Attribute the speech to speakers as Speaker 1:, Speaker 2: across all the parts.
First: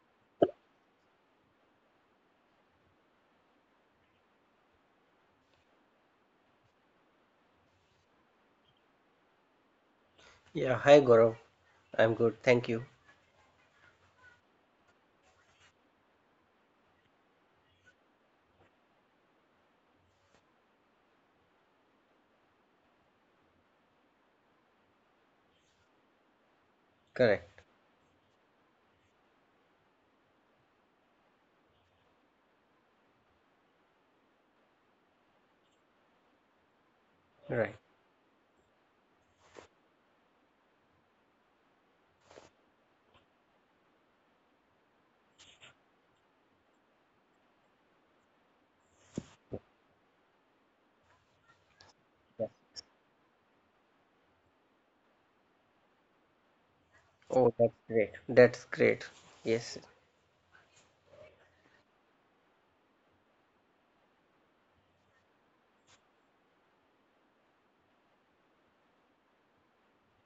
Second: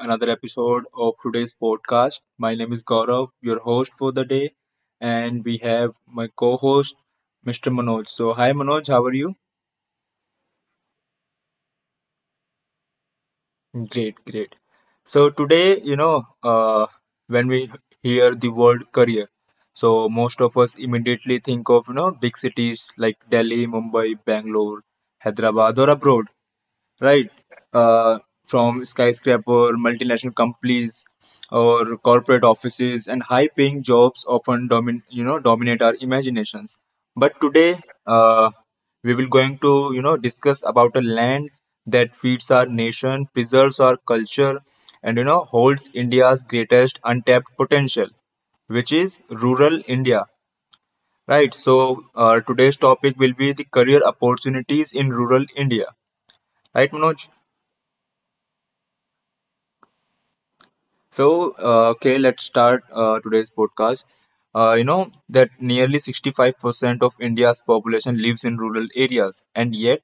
Speaker 1: another episode of today's podcast. My name is Gaurav, your host for the day, and we have my co-host Mr. Manoj. So hi Manoj, how are you?
Speaker 2: Yeah, hi Gaurav. I'm good, thank you.
Speaker 1: Great, great. So today, when we hear the word career, so most of us immediately think of big cities like Delhi, Mumbai, Bangalore, Hyderabad, or abroad, right?
Speaker 2: Correct.
Speaker 1: From skyscraper, multinational companies, or corporate offices, and high-paying jobs often domin dominate our imaginations. But today,
Speaker 2: Right.
Speaker 1: uh, we will going to discuss about a land that feeds our nation, preserves our culture, and holds India's greatest untapped potential, which is rural India. Right. So
Speaker 2: Yeah.
Speaker 1: today's topic will be the career opportunities in rural India. Right, Manoj?
Speaker 2: Oh, that's great. That's great. Yes.
Speaker 1: So, okay, let's start today's podcast. You know that nearly 65% of India's population lives in rural areas, and yet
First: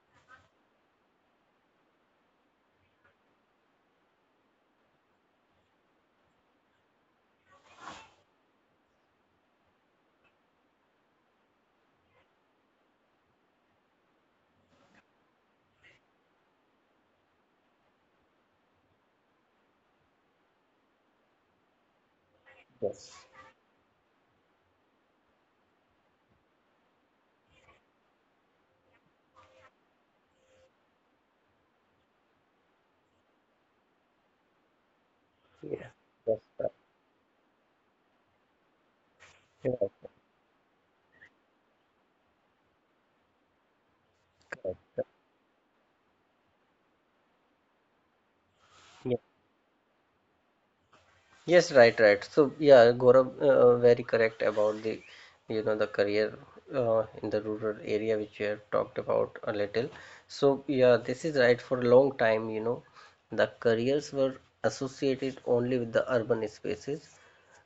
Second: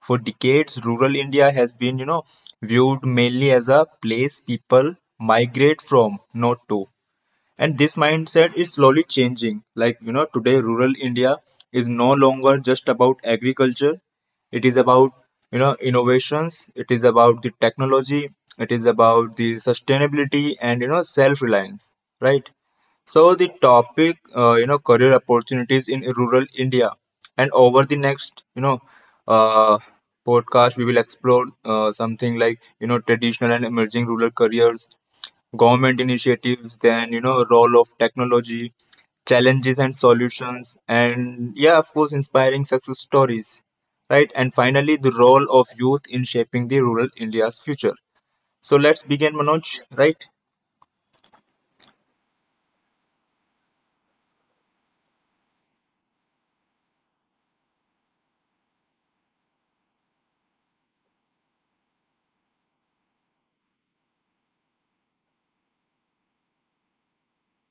Speaker 1: for decades, rural India has been, viewed mainly as a place people migrate from, not to. And this mindset is slowly changing. Like today rural india is no longer just about agriculture, it is about innovations, it is about the technology, it is about the sustainability and self reliance, right?
Speaker 2: Yes.
Speaker 1: So the topic, career opportunities in rural India, and over the next, uh, podcast, we will explore something like traditional and emerging rural careers,
Speaker 2: Yeah.
Speaker 1: government
Speaker 2: Yes. Right.
Speaker 1: initiatives, then role of technology, challenges and
Speaker 2: Right.
Speaker 1: solutions, and yeah, of course, inspiring success stories, right? And finally,
Speaker 2: Correct.
Speaker 1: the role of youth in shaping the rural India's future. So let's
Speaker 2: Yeah.
Speaker 1: begin, Manoj, right?
Speaker 2: Yes. Right. Right. So yeah, Gaurav, very correct about the career in the rural area which we have talked about a little. So yeah, this is right. For a long time, you know, the careers were associated only with the urban spaces.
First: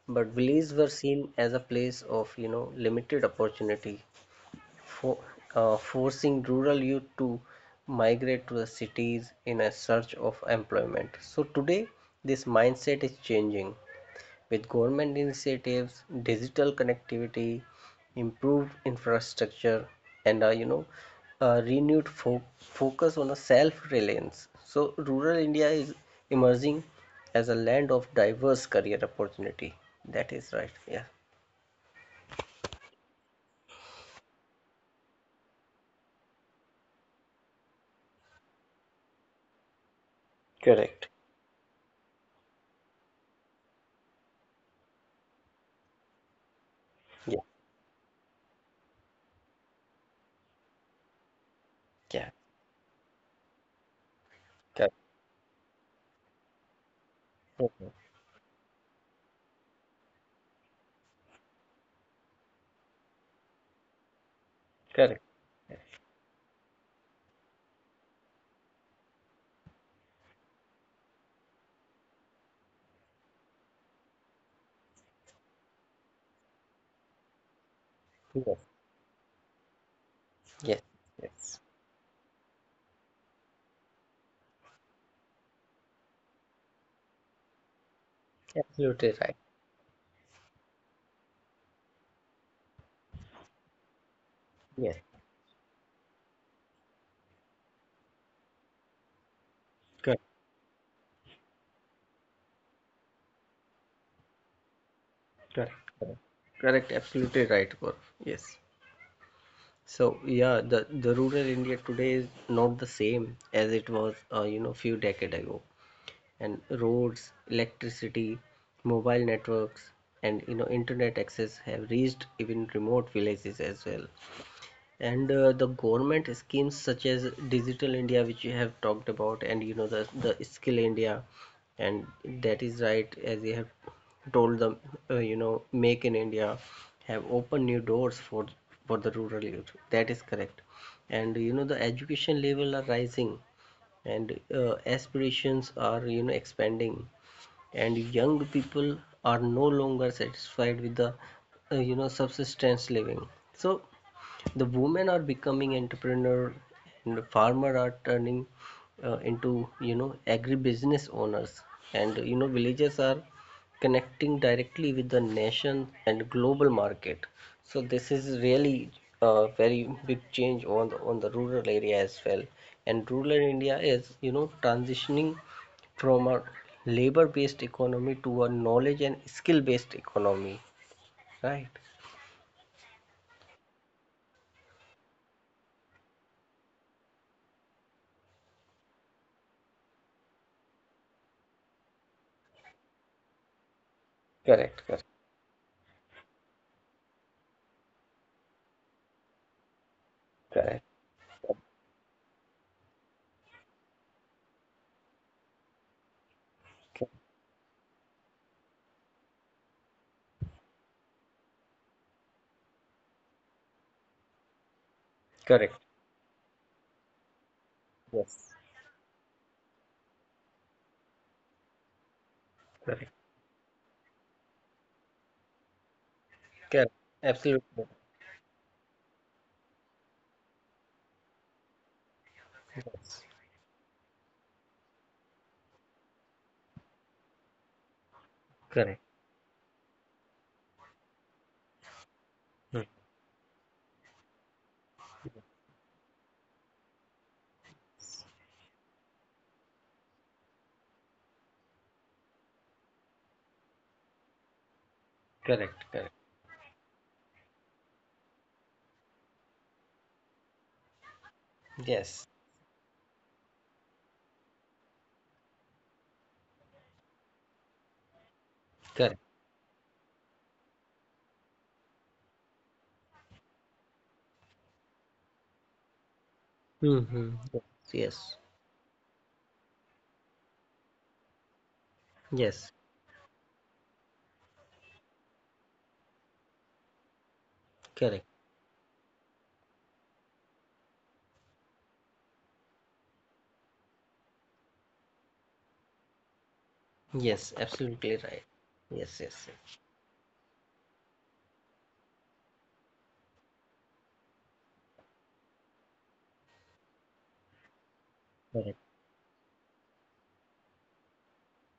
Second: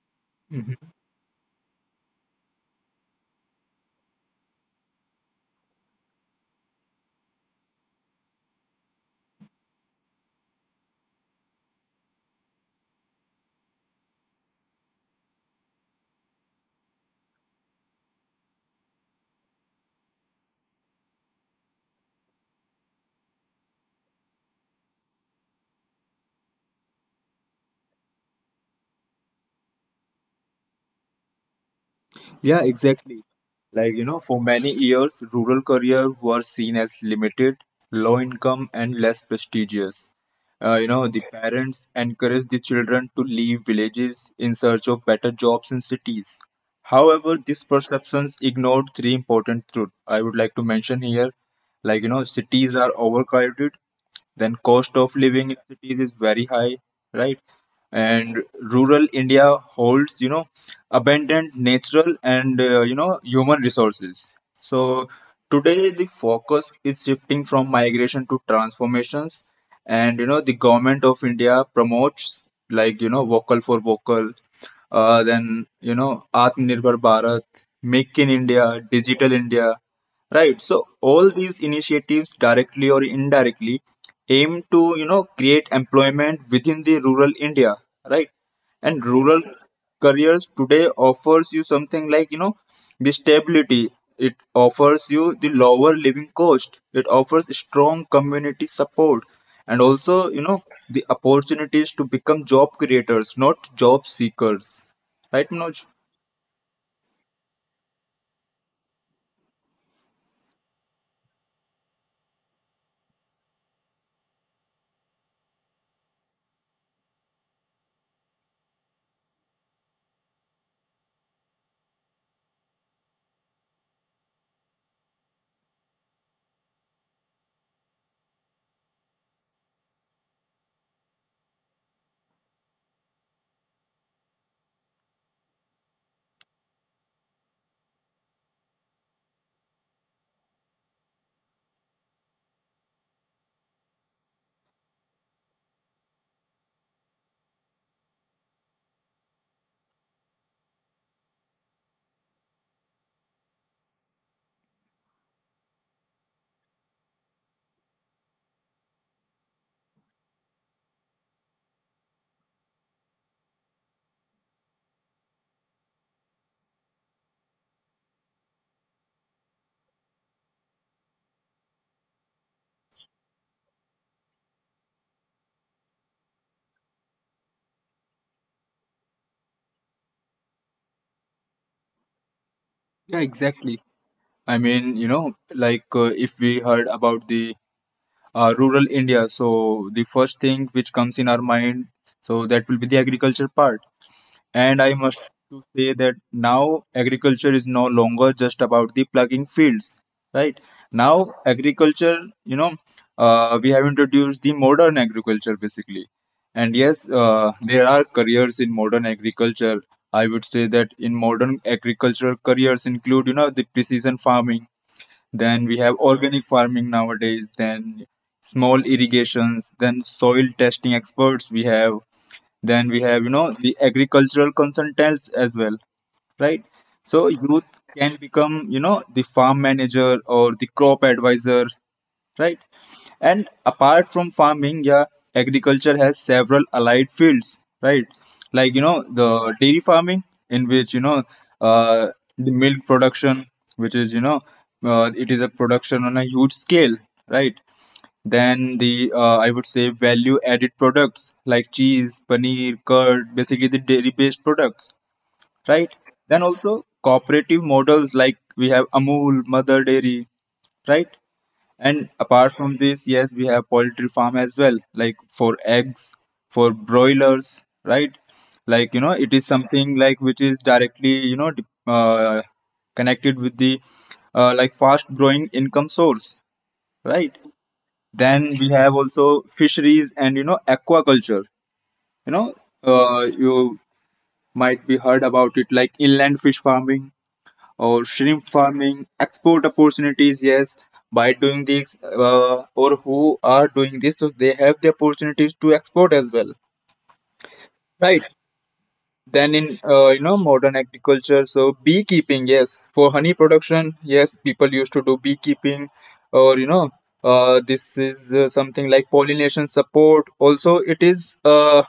Speaker 2: But villages were seen as a place of, you know, limited opportunity, for, forcing rural youth to migrate to the cities in a search of employment. So today, this mindset is changing with government initiatives, digital connectivity, improved infrastructure, and you know, a renewed focus on a self-reliance. So rural India is emerging as a land of diverse career opportunity. That is right. Yeah.
Speaker 1: Yeah, exactly. Like, for many years, rural careers were seen as limited, low income, and less prestigious. You know,
Speaker 2: Correct.
Speaker 1: the parents encouraged the children to leave villages in search of better jobs in cities. However,
Speaker 2: Yeah.
Speaker 1: these perceptions ignored three important truths I would like to mention here. Like,
Speaker 2: Yeah.
Speaker 1: cities are overcrowded, then
Speaker 2: Correct.
Speaker 1: cost of living in cities is very high, right?
Speaker 2: Okay.
Speaker 1: And rural India holds, abundant natural and, human resources. So
Speaker 2: Correct.
Speaker 1: today the focus is shifting from migration to transformations, and, the government of India promotes like, vocal for vocal, then Atmanirbhar Bharat, Make in
Speaker 2: Yes.
Speaker 1: India, Digital India, right? So
Speaker 2: Yes.
Speaker 1: all these
Speaker 2: Yes.
Speaker 1: initiatives, directly or indirectly, aim to create employment within the rural India, right? And
Speaker 2: Absolutely right.
Speaker 1: rural careers today offers you something like the stability. It
Speaker 2: Yes.
Speaker 1: offers you the lower living cost. It offers strong community support, and also
Speaker 2: Correct.
Speaker 1: the opportunities to become job creators not job seekers, right Manoj?
Speaker 2: Correct. Absolutely right, Gaurav. Yes. So yeah, the rural India today is not the same as it was, you know, few decade ago. And roads, electricity, mobile networks, and you know, internet access have reached even remote villages as well, and the government schemes such as Digital India, which you have talked about, and you know, the Skill India, and that is right, as you have told them, you know, Make in India, have opened new doors for the rural youth. That is correct. And you know, the education level are rising, and aspirations are you know expanding, and young people are no longer satisfied with the you know subsistence living. So the women are becoming entrepreneur, and the farmer are turning into you know agribusiness owners, and you know villages are connecting directly with the nation and global market. So this is really a very big change on the rural area as well. And rural India is you know transitioning from a labor based economy to a knowledge and skill based economy, right?
Speaker 1: Yeah, exactly. I mean, like if we heard about the rural India, so the first thing which comes in our mind, so that will be the agriculture part. And
Speaker 2: Correct,
Speaker 1: I
Speaker 2: correct,
Speaker 1: must to say that now agriculture is no longer just about the plugging fields, right?
Speaker 2: correct.
Speaker 1: Now agriculture, you know, we have introduced the modern agriculture basically. And yes, there are careers in modern agriculture. I would say that in modern agriculture, careers include, the precision farming. Then we
Speaker 2: Correct.
Speaker 1: have organic farming nowadays. Then
Speaker 2: Yes,
Speaker 1: small irrigations. Then soil testing experts we have, then we have,
Speaker 2: correct,
Speaker 1: the agricultural consultants as well, right?
Speaker 2: correct,
Speaker 1: So youth
Speaker 2: absolutely
Speaker 1: can become, the farm manager or the crop advisor, right? And apart from farming, yeah, agriculture has several allied fields, right? Like,
Speaker 2: correct.
Speaker 1: the dairy farming, in which, uh, the milk
Speaker 2: Hmm.
Speaker 1: production, which is, it is a production on a huge scale, right? Then the I would say value added products like cheese, paneer, curd, basically the dairy based products, right?
Speaker 2: Correct, correct.
Speaker 1: Then also cooperative models like we have Amul, Mother Dairy, right? And
Speaker 2: Yes,
Speaker 1: apart from this, yes, we have poultry farm as well, like for eggs, for broilers, right? Like
Speaker 2: correct.
Speaker 1: it is something like which is directly connected with the like fast growing income source, right?
Speaker 2: Mm-hmm. Yes,
Speaker 1: Then we have also fisheries and aquaculture. You know,
Speaker 2: yes,
Speaker 1: you might be heard about it like inland fish farming or
Speaker 2: correct.
Speaker 1: shrimp farming, export opportunities. Yes, by doing this, or who are doing this, so they have the opportunities to export as well,
Speaker 2: Yes,
Speaker 1: right?
Speaker 2: absolutely right. Yes,
Speaker 1: Then
Speaker 2: yes,
Speaker 1: in
Speaker 2: yes.
Speaker 1: modern agriculture, so beekeeping, yes, for honey production, yes, people used to do beekeeping, or this is
Speaker 2: Correct,
Speaker 1: something like pollination support. Also, it is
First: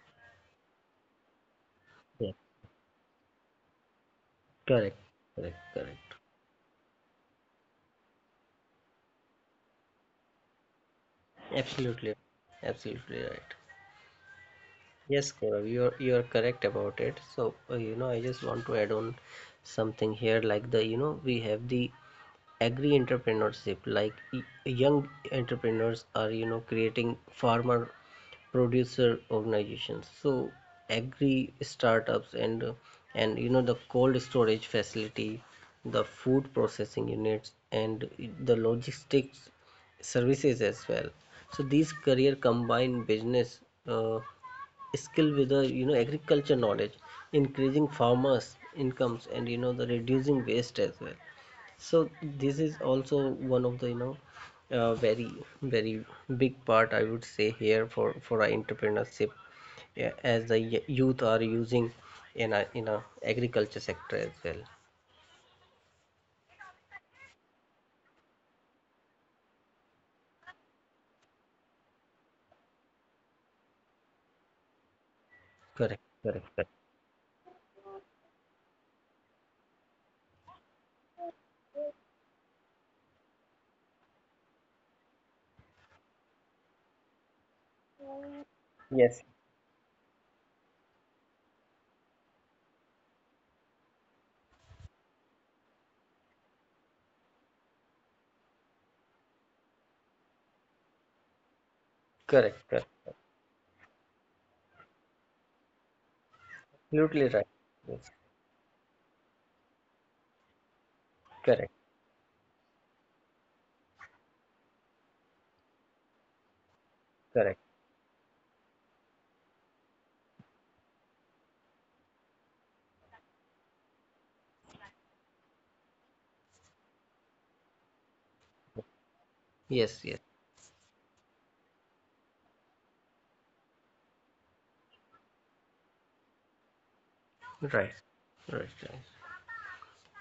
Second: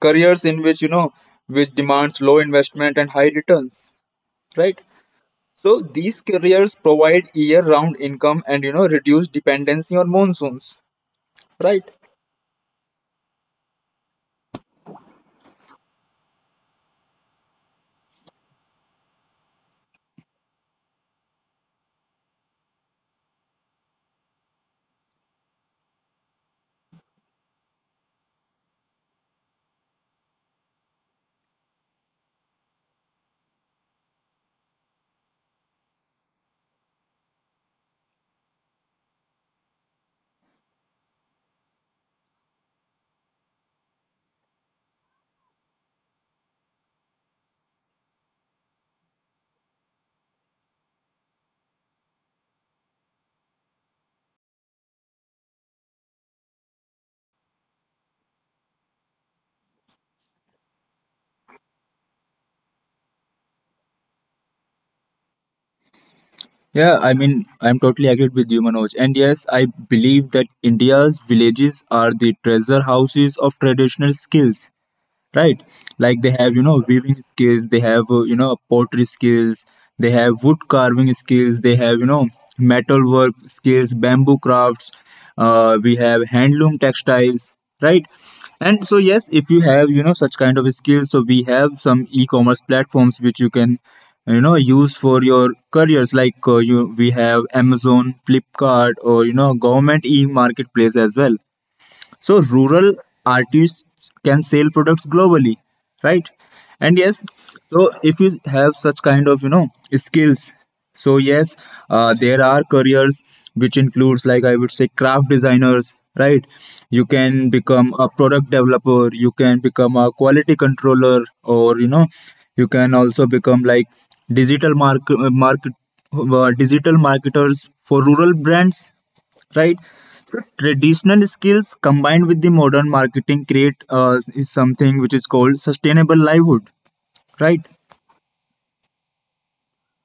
Speaker 1: careers in which which demands
Speaker 2: yes,
Speaker 1: low investment and high returns, right?
Speaker 2: correct, correct,
Speaker 1: So
Speaker 2: correct.
Speaker 1: these careers provide year-round income and reduce dependency on monsoons, right?
Speaker 2: Absolutely, absolutely right. Yes, Gaurav, you're correct about it. So, you know, I just want to add on something here, like the, you know, we have the agri entrepreneurship, like young entrepreneurs are you know creating farmer producer organizations, so agri startups, and you know, the cold storage facility, the food processing units, and the logistics services as well. So these career combine business uh, skill with the you know agriculture knowledge, increasing farmers incomes, and you know the reducing waste as well. So this is also one of the you know uh, very very big part I would say here for our entrepreneurship, yeah, as the youth are using in a agriculture sector as well.
Speaker 1: Yeah, I mean, I'm totally agreed with you, Manoj. And yes, I believe that India's villages are the treasure houses of traditional skills, right?
Speaker 2: Correct,
Speaker 1: Like they
Speaker 2: correct,
Speaker 1: have,
Speaker 2: correct.
Speaker 1: weaving skills, they have, pottery skills, they have wood carving skills, they have, metal work skills, bamboo crafts, we have handloom textiles, right? And so,
Speaker 2: Yes,
Speaker 1: yes, if you have, such kind of skills, so we have some e-commerce platforms which you can, use for your careers. Like we have Amazon, Flipkart, or government e-marketplace as well. So
Speaker 2: correct, correct,
Speaker 1: rural artists can sell products globally, right? And yes,
Speaker 2: absolutely right.
Speaker 1: so
Speaker 2: Yes,
Speaker 1: if you have such kind of skills, so yes,
Speaker 2: correct,
Speaker 1: there are careers which includes like I would say craft designers, right? You can
Speaker 2: correct.
Speaker 1: become a product developer, you can become a quality controller, or you can also become like digital market market digital marketers for rural brands, right?
Speaker 2: Yes, yes.
Speaker 1: So traditional skills combined with the modern marketing create is something which is called sustainable livelihood,
Speaker 2: Right,
Speaker 1: right?
Speaker 2: right, right.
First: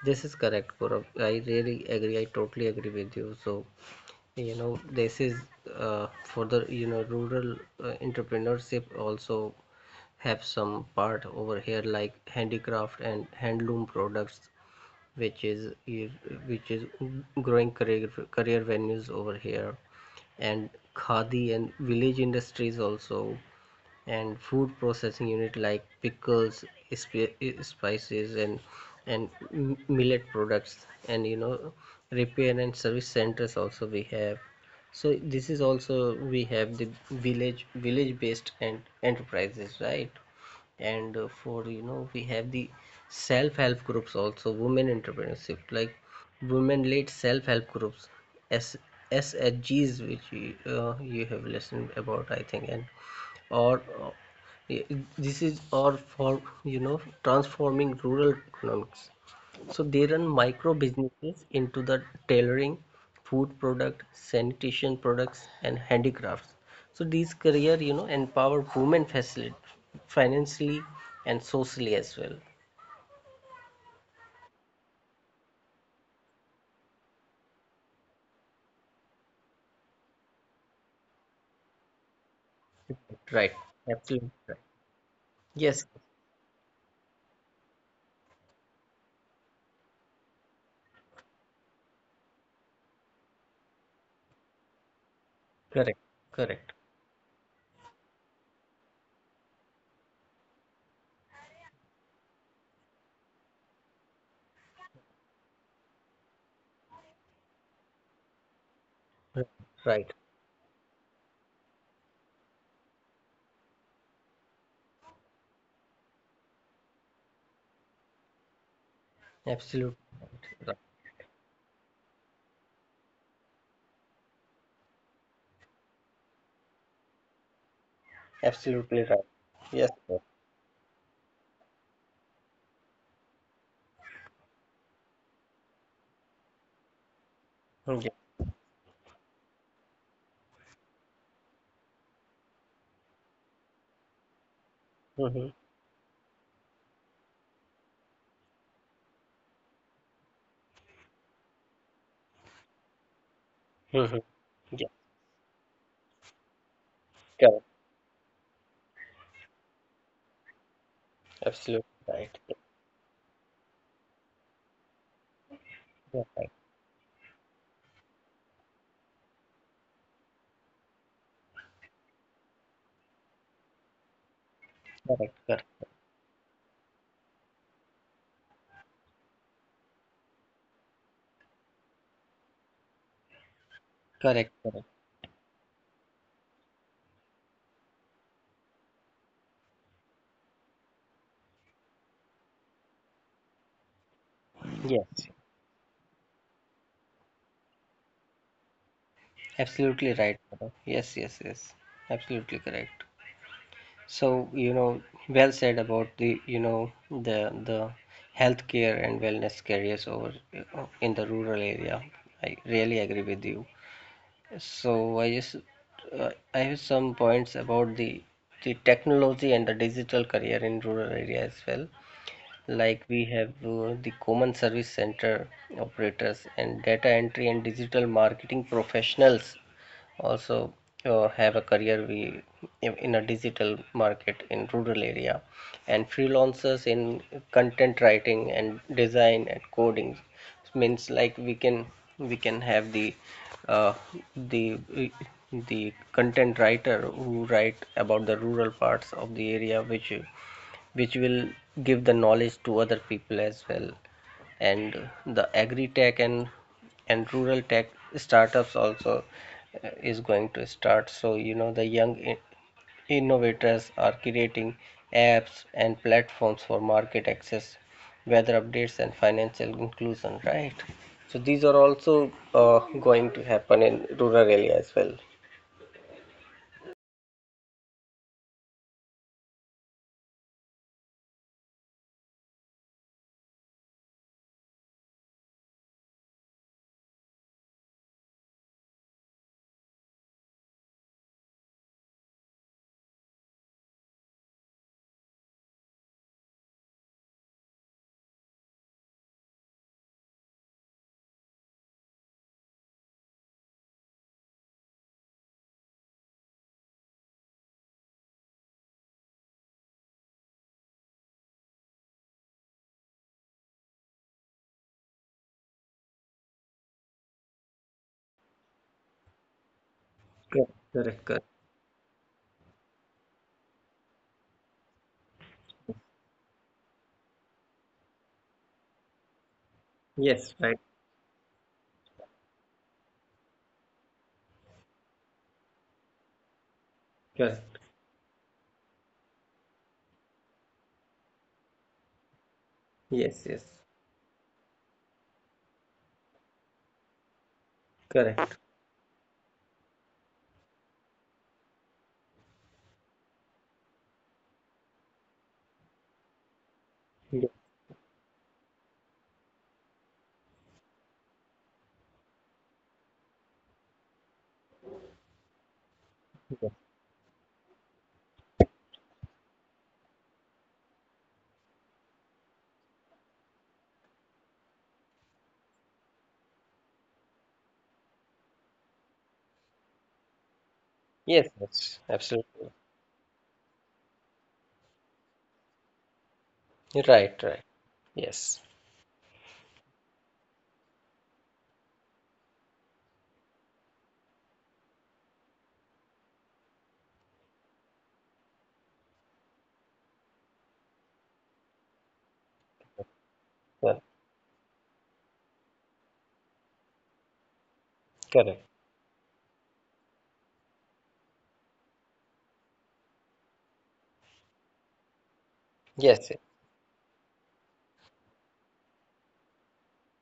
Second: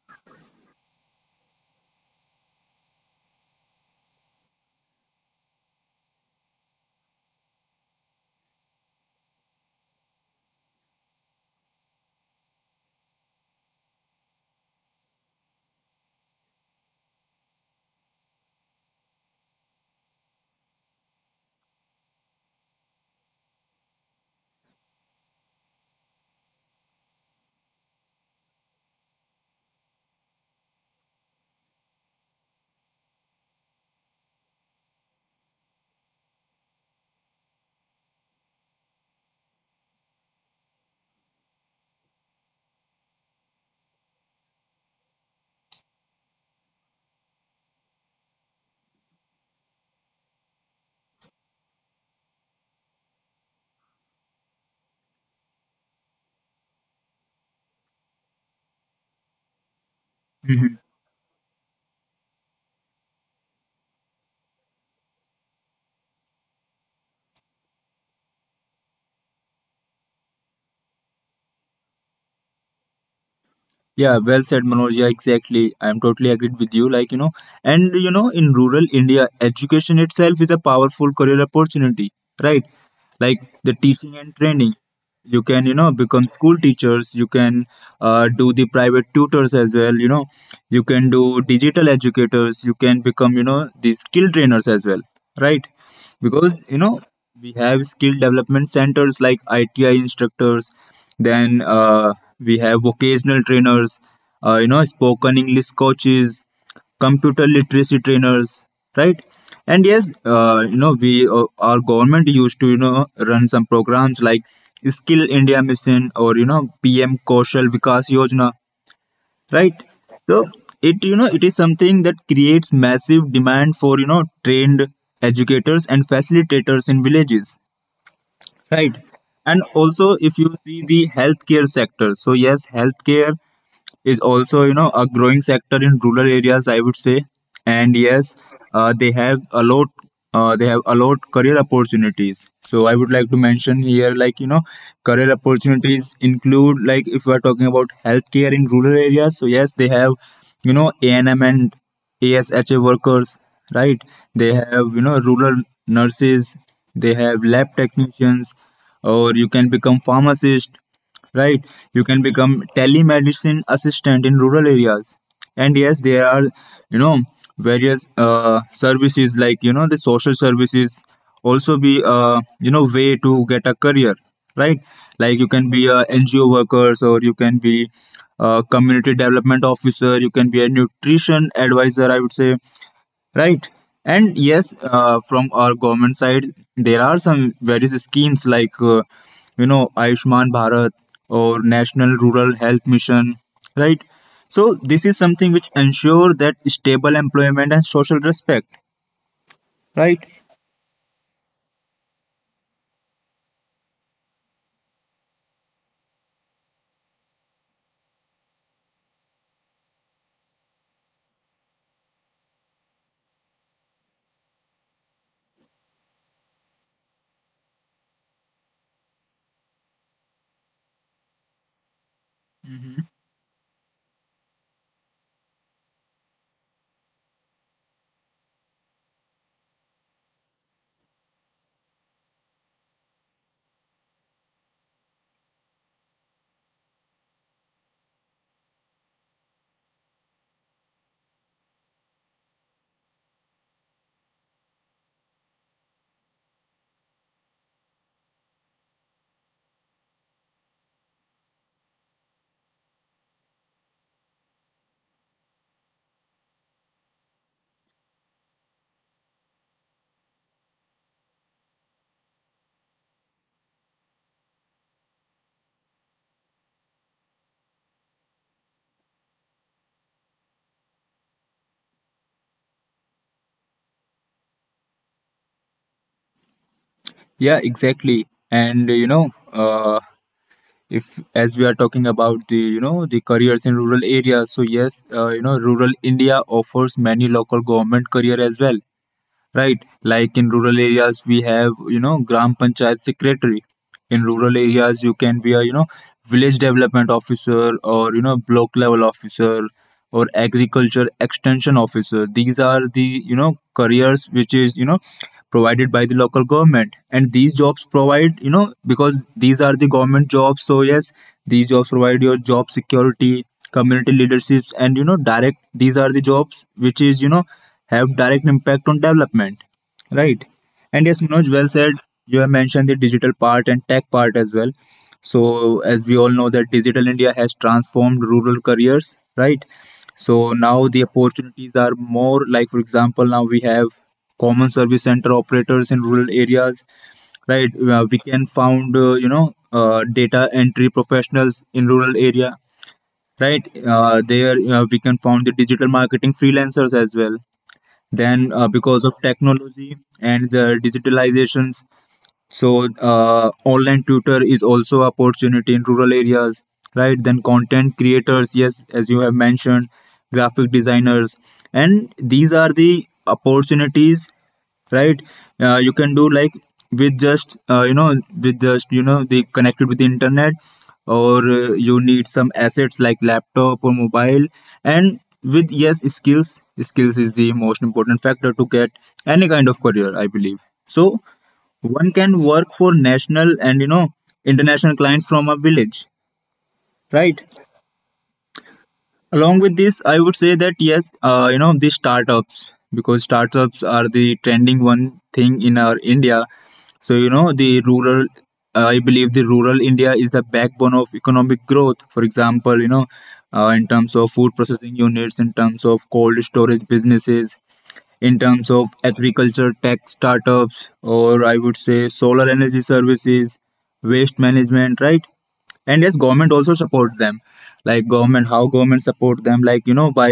Speaker 2: This is correct, Gaurav. I really agree. I totally agree with you. So, you know, this is for the, you know, rural entrepreneurship also have some part over here, like handicraft and handloom products, which is which is growing career venues over here, and khadi and village industries also, and food processing unit like pickles, sp- spices, and and millet products, and you know repair and service centers also we have. So this is also we have the village based and enterprises, right? And for you know we have the self-help groups, also women entrepreneurship, like women led self-help groups, S SHGs, which you, you have listened about I think, and or this is or for you know transforming rural economics. So they run micro businesses into the tailoring, food product, sanitation products, and handicrafts. So these career, you know, empower women, facilitate financially and socially as well.
Speaker 1: Yeah, well said, Manoj. Yeah, exactly. I'm totally agreed with you. Like, in rural India, education itself is a powerful career opportunity, right? Like
Speaker 2: Right.
Speaker 1: the teaching
Speaker 2: Absolutely.
Speaker 1: and
Speaker 2: Right.
Speaker 1: training. You can,
Speaker 2: Yes.
Speaker 1: become school teachers. You can do the private tutors as well. You know, you can do digital educators. You can become, the skill trainers as well, right?
Speaker 2: Correct.
Speaker 1: Because,
Speaker 2: Correct.
Speaker 1: we have skill development centers like ITI instructors. Then we have vocational trainers, spoken English coaches, computer literacy trainers, right?
Speaker 2: Right.
Speaker 1: And yes,
Speaker 2: Right.
Speaker 1: we our government used to run some programs like Skill India Mission or PM Kaushal Vikas Yojana, right?
Speaker 2: Absolutely.
Speaker 1: So
Speaker 2: Right.
Speaker 1: it it is something that creates massive demand for trained educators and facilitators in villages, right?
Speaker 2: Absolutely right.
Speaker 1: And
Speaker 2: Yes,
Speaker 1: also
Speaker 2: sir.
Speaker 1: if you see the healthcare sector, so yes, healthcare is also a growing sector in rural areas, I would say. And
Speaker 2: Yeah.
Speaker 1: yes, uh, they have a lot they have a lot career opportunities, so I would like to mention here like career
Speaker 2: Mhm.
Speaker 1: opportunities include like if we are talking about healthcare in rural areas, so yes, they have ANM and ASHA workers, right? They have
Speaker 2: Yeah.
Speaker 1: rural nurses, they have lab technicians, or you can become pharmacist, right? You
Speaker 2: Absolutely
Speaker 1: can
Speaker 2: right.
Speaker 1: become telemedicine assistant in rural areas. And yes, there are, you know, various services like, the social services also be a, way to get a career, right? Like you
Speaker 2: Correct.
Speaker 1: can be
Speaker 2: Correct.
Speaker 1: a NGO workers or you can be a community development officer, you can be a nutrition advisor, I would say. Right. And yes,
Speaker 2: Correct. Correct.
Speaker 1: from our government side, there are some various schemes like, Ayushman Bharat or National Rural Health Mission, right? So this is something
Speaker 2: Yes.
Speaker 1: which ensure that stable employment and social respect, right?
Speaker 2: Absolutely right, brother. Yes. Yes. Yes. Absolutely correct. So, you know, well said about the, you know, the healthcare and wellness carriers over in the rural area. I really agree with you. So I just I have some points about the technology and the digital career in rural area as well.
Speaker 1: Hmm.
Speaker 2: Like we have the common service center operators, and data entry and digital marketing professionals also have a career we, in a digital market in rural area, and freelancers in content writing and design and coding. It means like we can have the uh, the the content writer who write about the rural parts of the area, which will give the knowledge to other people as well. And the agri tech and rural tech startups also is going to start. So you know the young innovators are creating apps and platforms for market access, weather updates, and financial inclusion, right? So these are also going to happen in rural area as well.
Speaker 1: Yeah, exactly. And if as we are talking about the the careers in rural areas, so yes, rural India offers many local government career as well, right? Like in rural areas, we have, Gram Panchayat Secretary. In rural areas, you can be a, village development officer or, block level officer or agriculture extension officer. These are the, careers which is, provided by the local government. And these jobs provide, because these are the government jobs. So, yes, these jobs provide your job security, community leaderships, and, these are the jobs which is, have direct impact on development. Right.
Speaker 2: Correct,
Speaker 1: And yes,
Speaker 2: correct,
Speaker 1: Manoj,
Speaker 2: correct.
Speaker 1: well said. You have mentioned the digital part and tech part as well. So, as we all know, that digital India has transformed rural careers, right? So
Speaker 2: Yes, right.
Speaker 1: now the opportunities are more like, for example, now we have common service center operators in rural areas, right?
Speaker 2: Correct.
Speaker 1: We can found, data entry professionals in rural area,
Speaker 2: Yes,
Speaker 1: right?
Speaker 2: yes.
Speaker 1: There we can found the digital marketing freelancers as well. Then,
Speaker 2: Correct.
Speaker 1: because of technology and the digitalizations, so online tutor is also opportunity in rural areas, right? Then content creators, yes, as you have mentioned, graphic designers, and these are the opportunities, right. You can do like with just with just they connected with the internet, or you need some assets like laptop or mobile. And with yes, skills is the most important factor to get any kind of career, I believe. So
Speaker 2: Yes, yes,
Speaker 1: one can work
Speaker 2: absolutely.
Speaker 1: for national and international clients from a village,
Speaker 2: Right,
Speaker 1: right.
Speaker 2: right. Yes.
Speaker 1: Along with this, I would say that yes, the startups, because startups are the trending one thing in our India. So the rural, I believe the rural India is the backbone of economic growth. For example, in
Speaker 2: Yeah,
Speaker 1: terms of food processing units, in terms of cold storage businesses, in terms
Speaker 2: correct.
Speaker 1: of agriculture tech startups, or I would say solar energy services, waste management, right? And yes,
Speaker 2: Yes, yes,
Speaker 1: government also support them. Like government, how government support them, like by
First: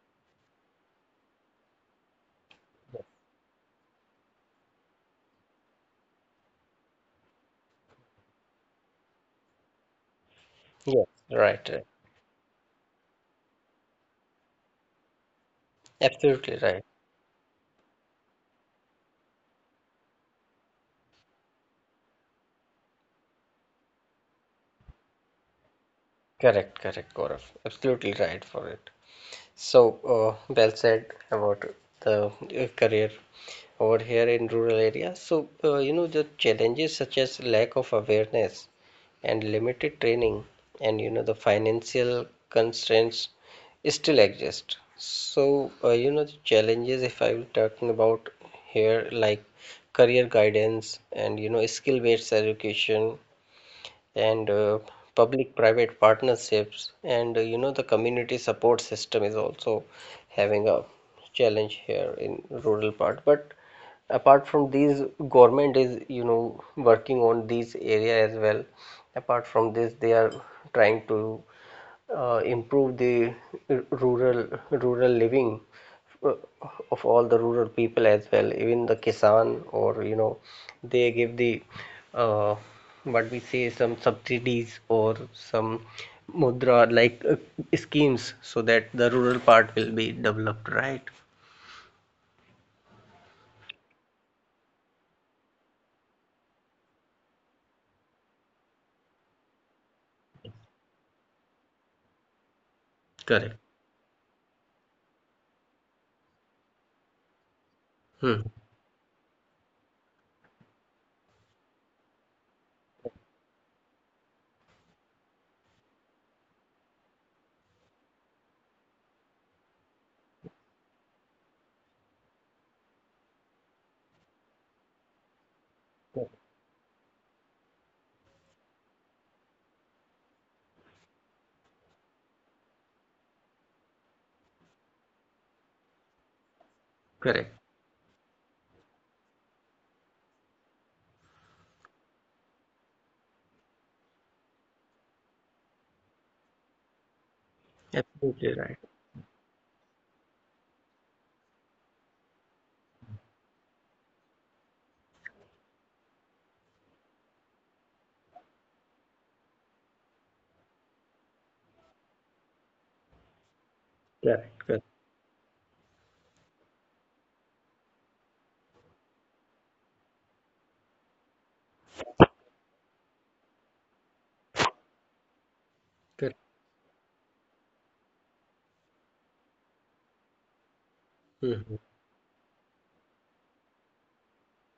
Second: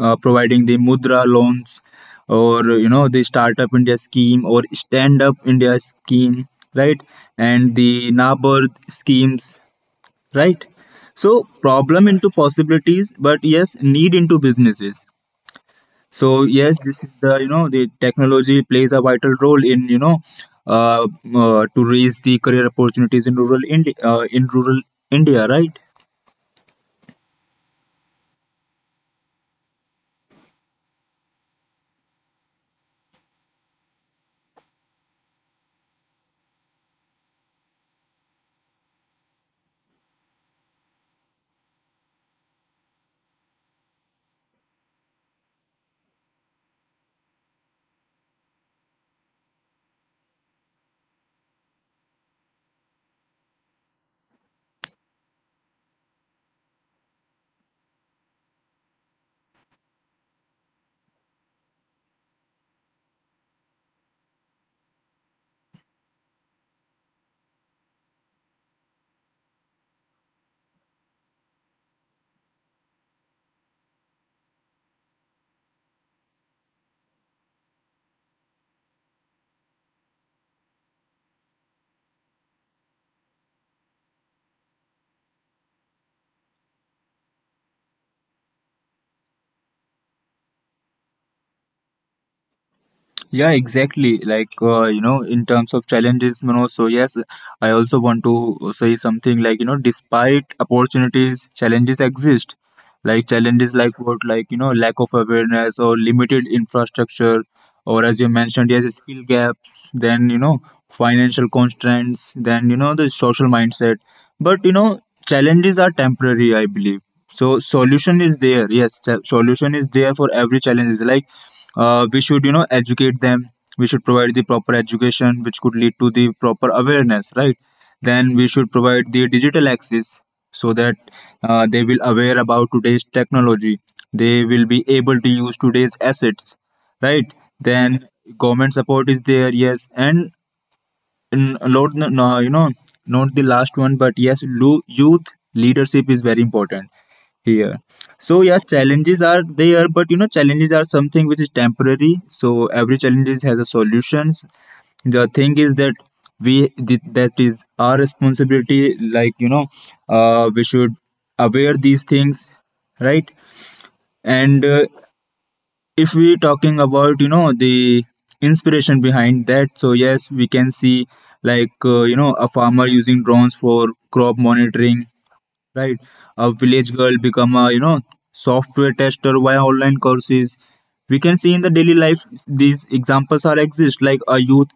Speaker 1: providing the mudra loans, or the Startup India scheme or Stand Up India scheme, right, and the NABARD schemes, right.
Speaker 2: yes,
Speaker 1: So
Speaker 2: right, right.
Speaker 1: problem into possibilities, but yes, need into businesses. So
Speaker 2: Absolutely
Speaker 1: yes,
Speaker 2: right.
Speaker 1: this is the, the technology plays a vital role in uh, to raise the career opportunities in rural India, in rural India, right.
Speaker 2: Correct, correct, Gaurav. Absolutely right for it. So, well said about the career over here in rural areas. So, you know, the challenges such as lack of awareness and limited training, and, you know, the financial constraints still exist. So, you know, the challenges, if I will talking about here, like career guidance and, you know, skill-based education, and public-private partnerships, and you know the community support system is also having a challenge here in rural part. But apart from these, government is you know working on these area as well. Apart from this, they are trying to improve the rural living uh, of all the rural people as well, even the kisan, or you know, they give the uh, what we say some subsidies, or some mudra like schemes, so that the rural part will be developed, right?
Speaker 1: Yeah, exactly. Like, in terms of challenges. So yes, I also want to say something like, despite opportunities, challenges exist. Like
Speaker 2: Correct.
Speaker 1: challenges like what, like, lack of awareness or limited infrastructure, or as you
Speaker 2: Hmm.
Speaker 1: mentioned, yes, skill gaps, then, financial constraints, then, the social mindset. But challenges are temporary, I believe. So solution is there. Yes, solution is there for every challenge. Like, we should educate them. We should provide the proper education which could lead to the proper awareness, right. Then we should provide the digital access, so that they will aware about today's technology. They will be able to use today's assets, right.
Speaker 2: Correct.
Speaker 1: Then government support is there, yes. And lot, no, not the last one, but yes, youth leadership is very important here. So
Speaker 2: Absolutely
Speaker 1: yeah,
Speaker 2: right.
Speaker 1: challenges are there, but challenges are something which is temporary. So every challenges has a solutions. The thing is that that is our responsibility. Like we should aware these things, right?
Speaker 2: Correct,
Speaker 1: And
Speaker 2: correct,
Speaker 1: if we talking about the inspiration behind that, so yes, we can see like a farmer using drones for crop monitoring, right?
Speaker 2: correct.
Speaker 1: A village girl become a software tester via online courses. We can see in the
Speaker 2: Hmm.
Speaker 1: daily life these examples are exist, like a youth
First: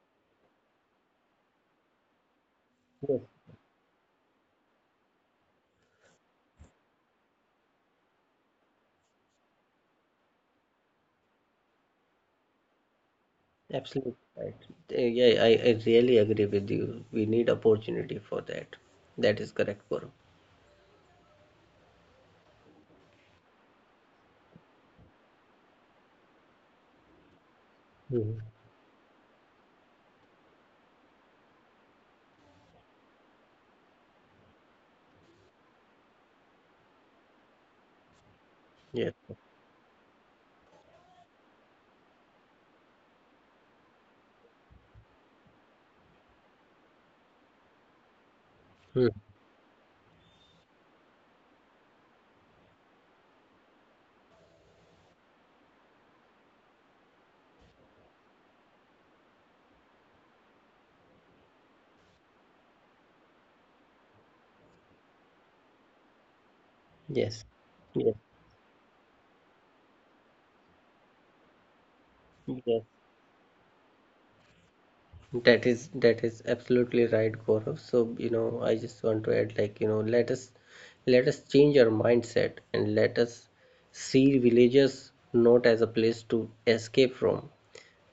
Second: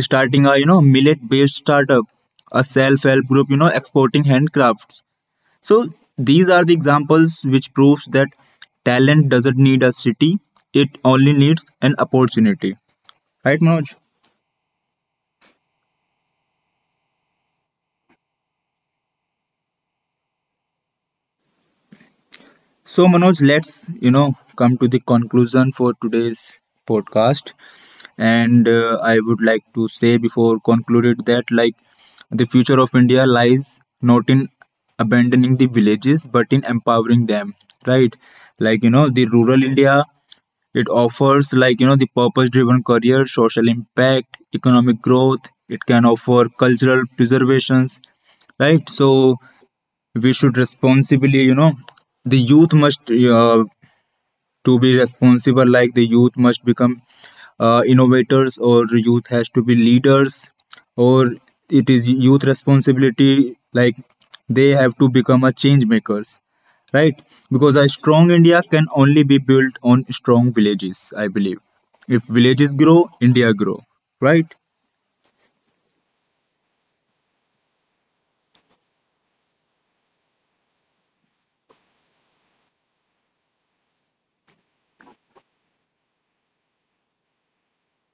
Speaker 1: starting a millet based startup, a self help group exporting handcrafts. So these are the examples which proves that talent doesn't need a city; it only needs an opportunity. Right, Manoj?
Speaker 2: Absolutely right. Yeah, I really agree with you. We need opportunity for that. That is correct, Gaurav.
Speaker 1: So Manoj, let's come to the conclusion for today's podcast.
Speaker 2: Hmm.
Speaker 1: And I would like to say before concluded that, like, the future of India lies not in abandoning the villages but in empowering them, right. Like
Speaker 2: Yeah.
Speaker 1: the rural India, it offers like the purpose driven career, social impact, economic growth. It can offer cultural preservations, right.
Speaker 2: Hmm.
Speaker 1: So we should responsibly, the youth must to be responsible, like the youth must become innovators, or youth has to be leaders, or it is youth responsibility, like they have to become a change makers, right.
Speaker 2: Yes.
Speaker 1: Because a
Speaker 2: Yes.
Speaker 1: strong India can only be built on strong villages, I believe. If villages
Speaker 2: Yes.
Speaker 1: grow, India grow, right.
Speaker 2: That is absolutely right, Gaurav. So, you know, I just want to add, like, you know, let us change our mindset, and let us see villages not as a place to escape from,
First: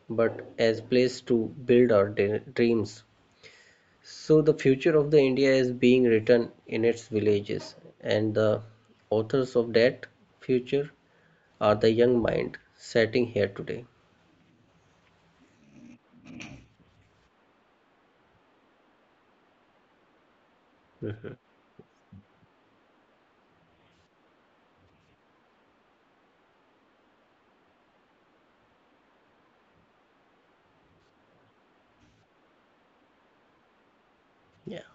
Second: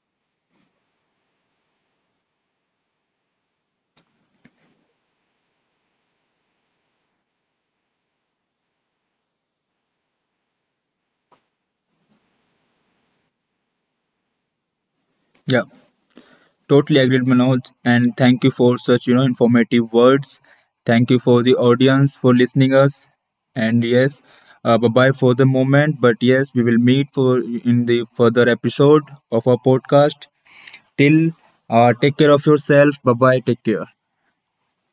Speaker 2: but as place to build our de dreams. So the future of the India is being written in its villages, and the authors of that future are the young mind sitting here today.
Speaker 1: Yeah. Totally agreed, Manoj. And thank you for such informative words. Thank you for the audience for listening us. And yes, bye bye for the moment. But yes, we will meet for in the further episode of our podcast. Till take care of yourself. Bye bye. Take care.
Speaker 2: Yeah.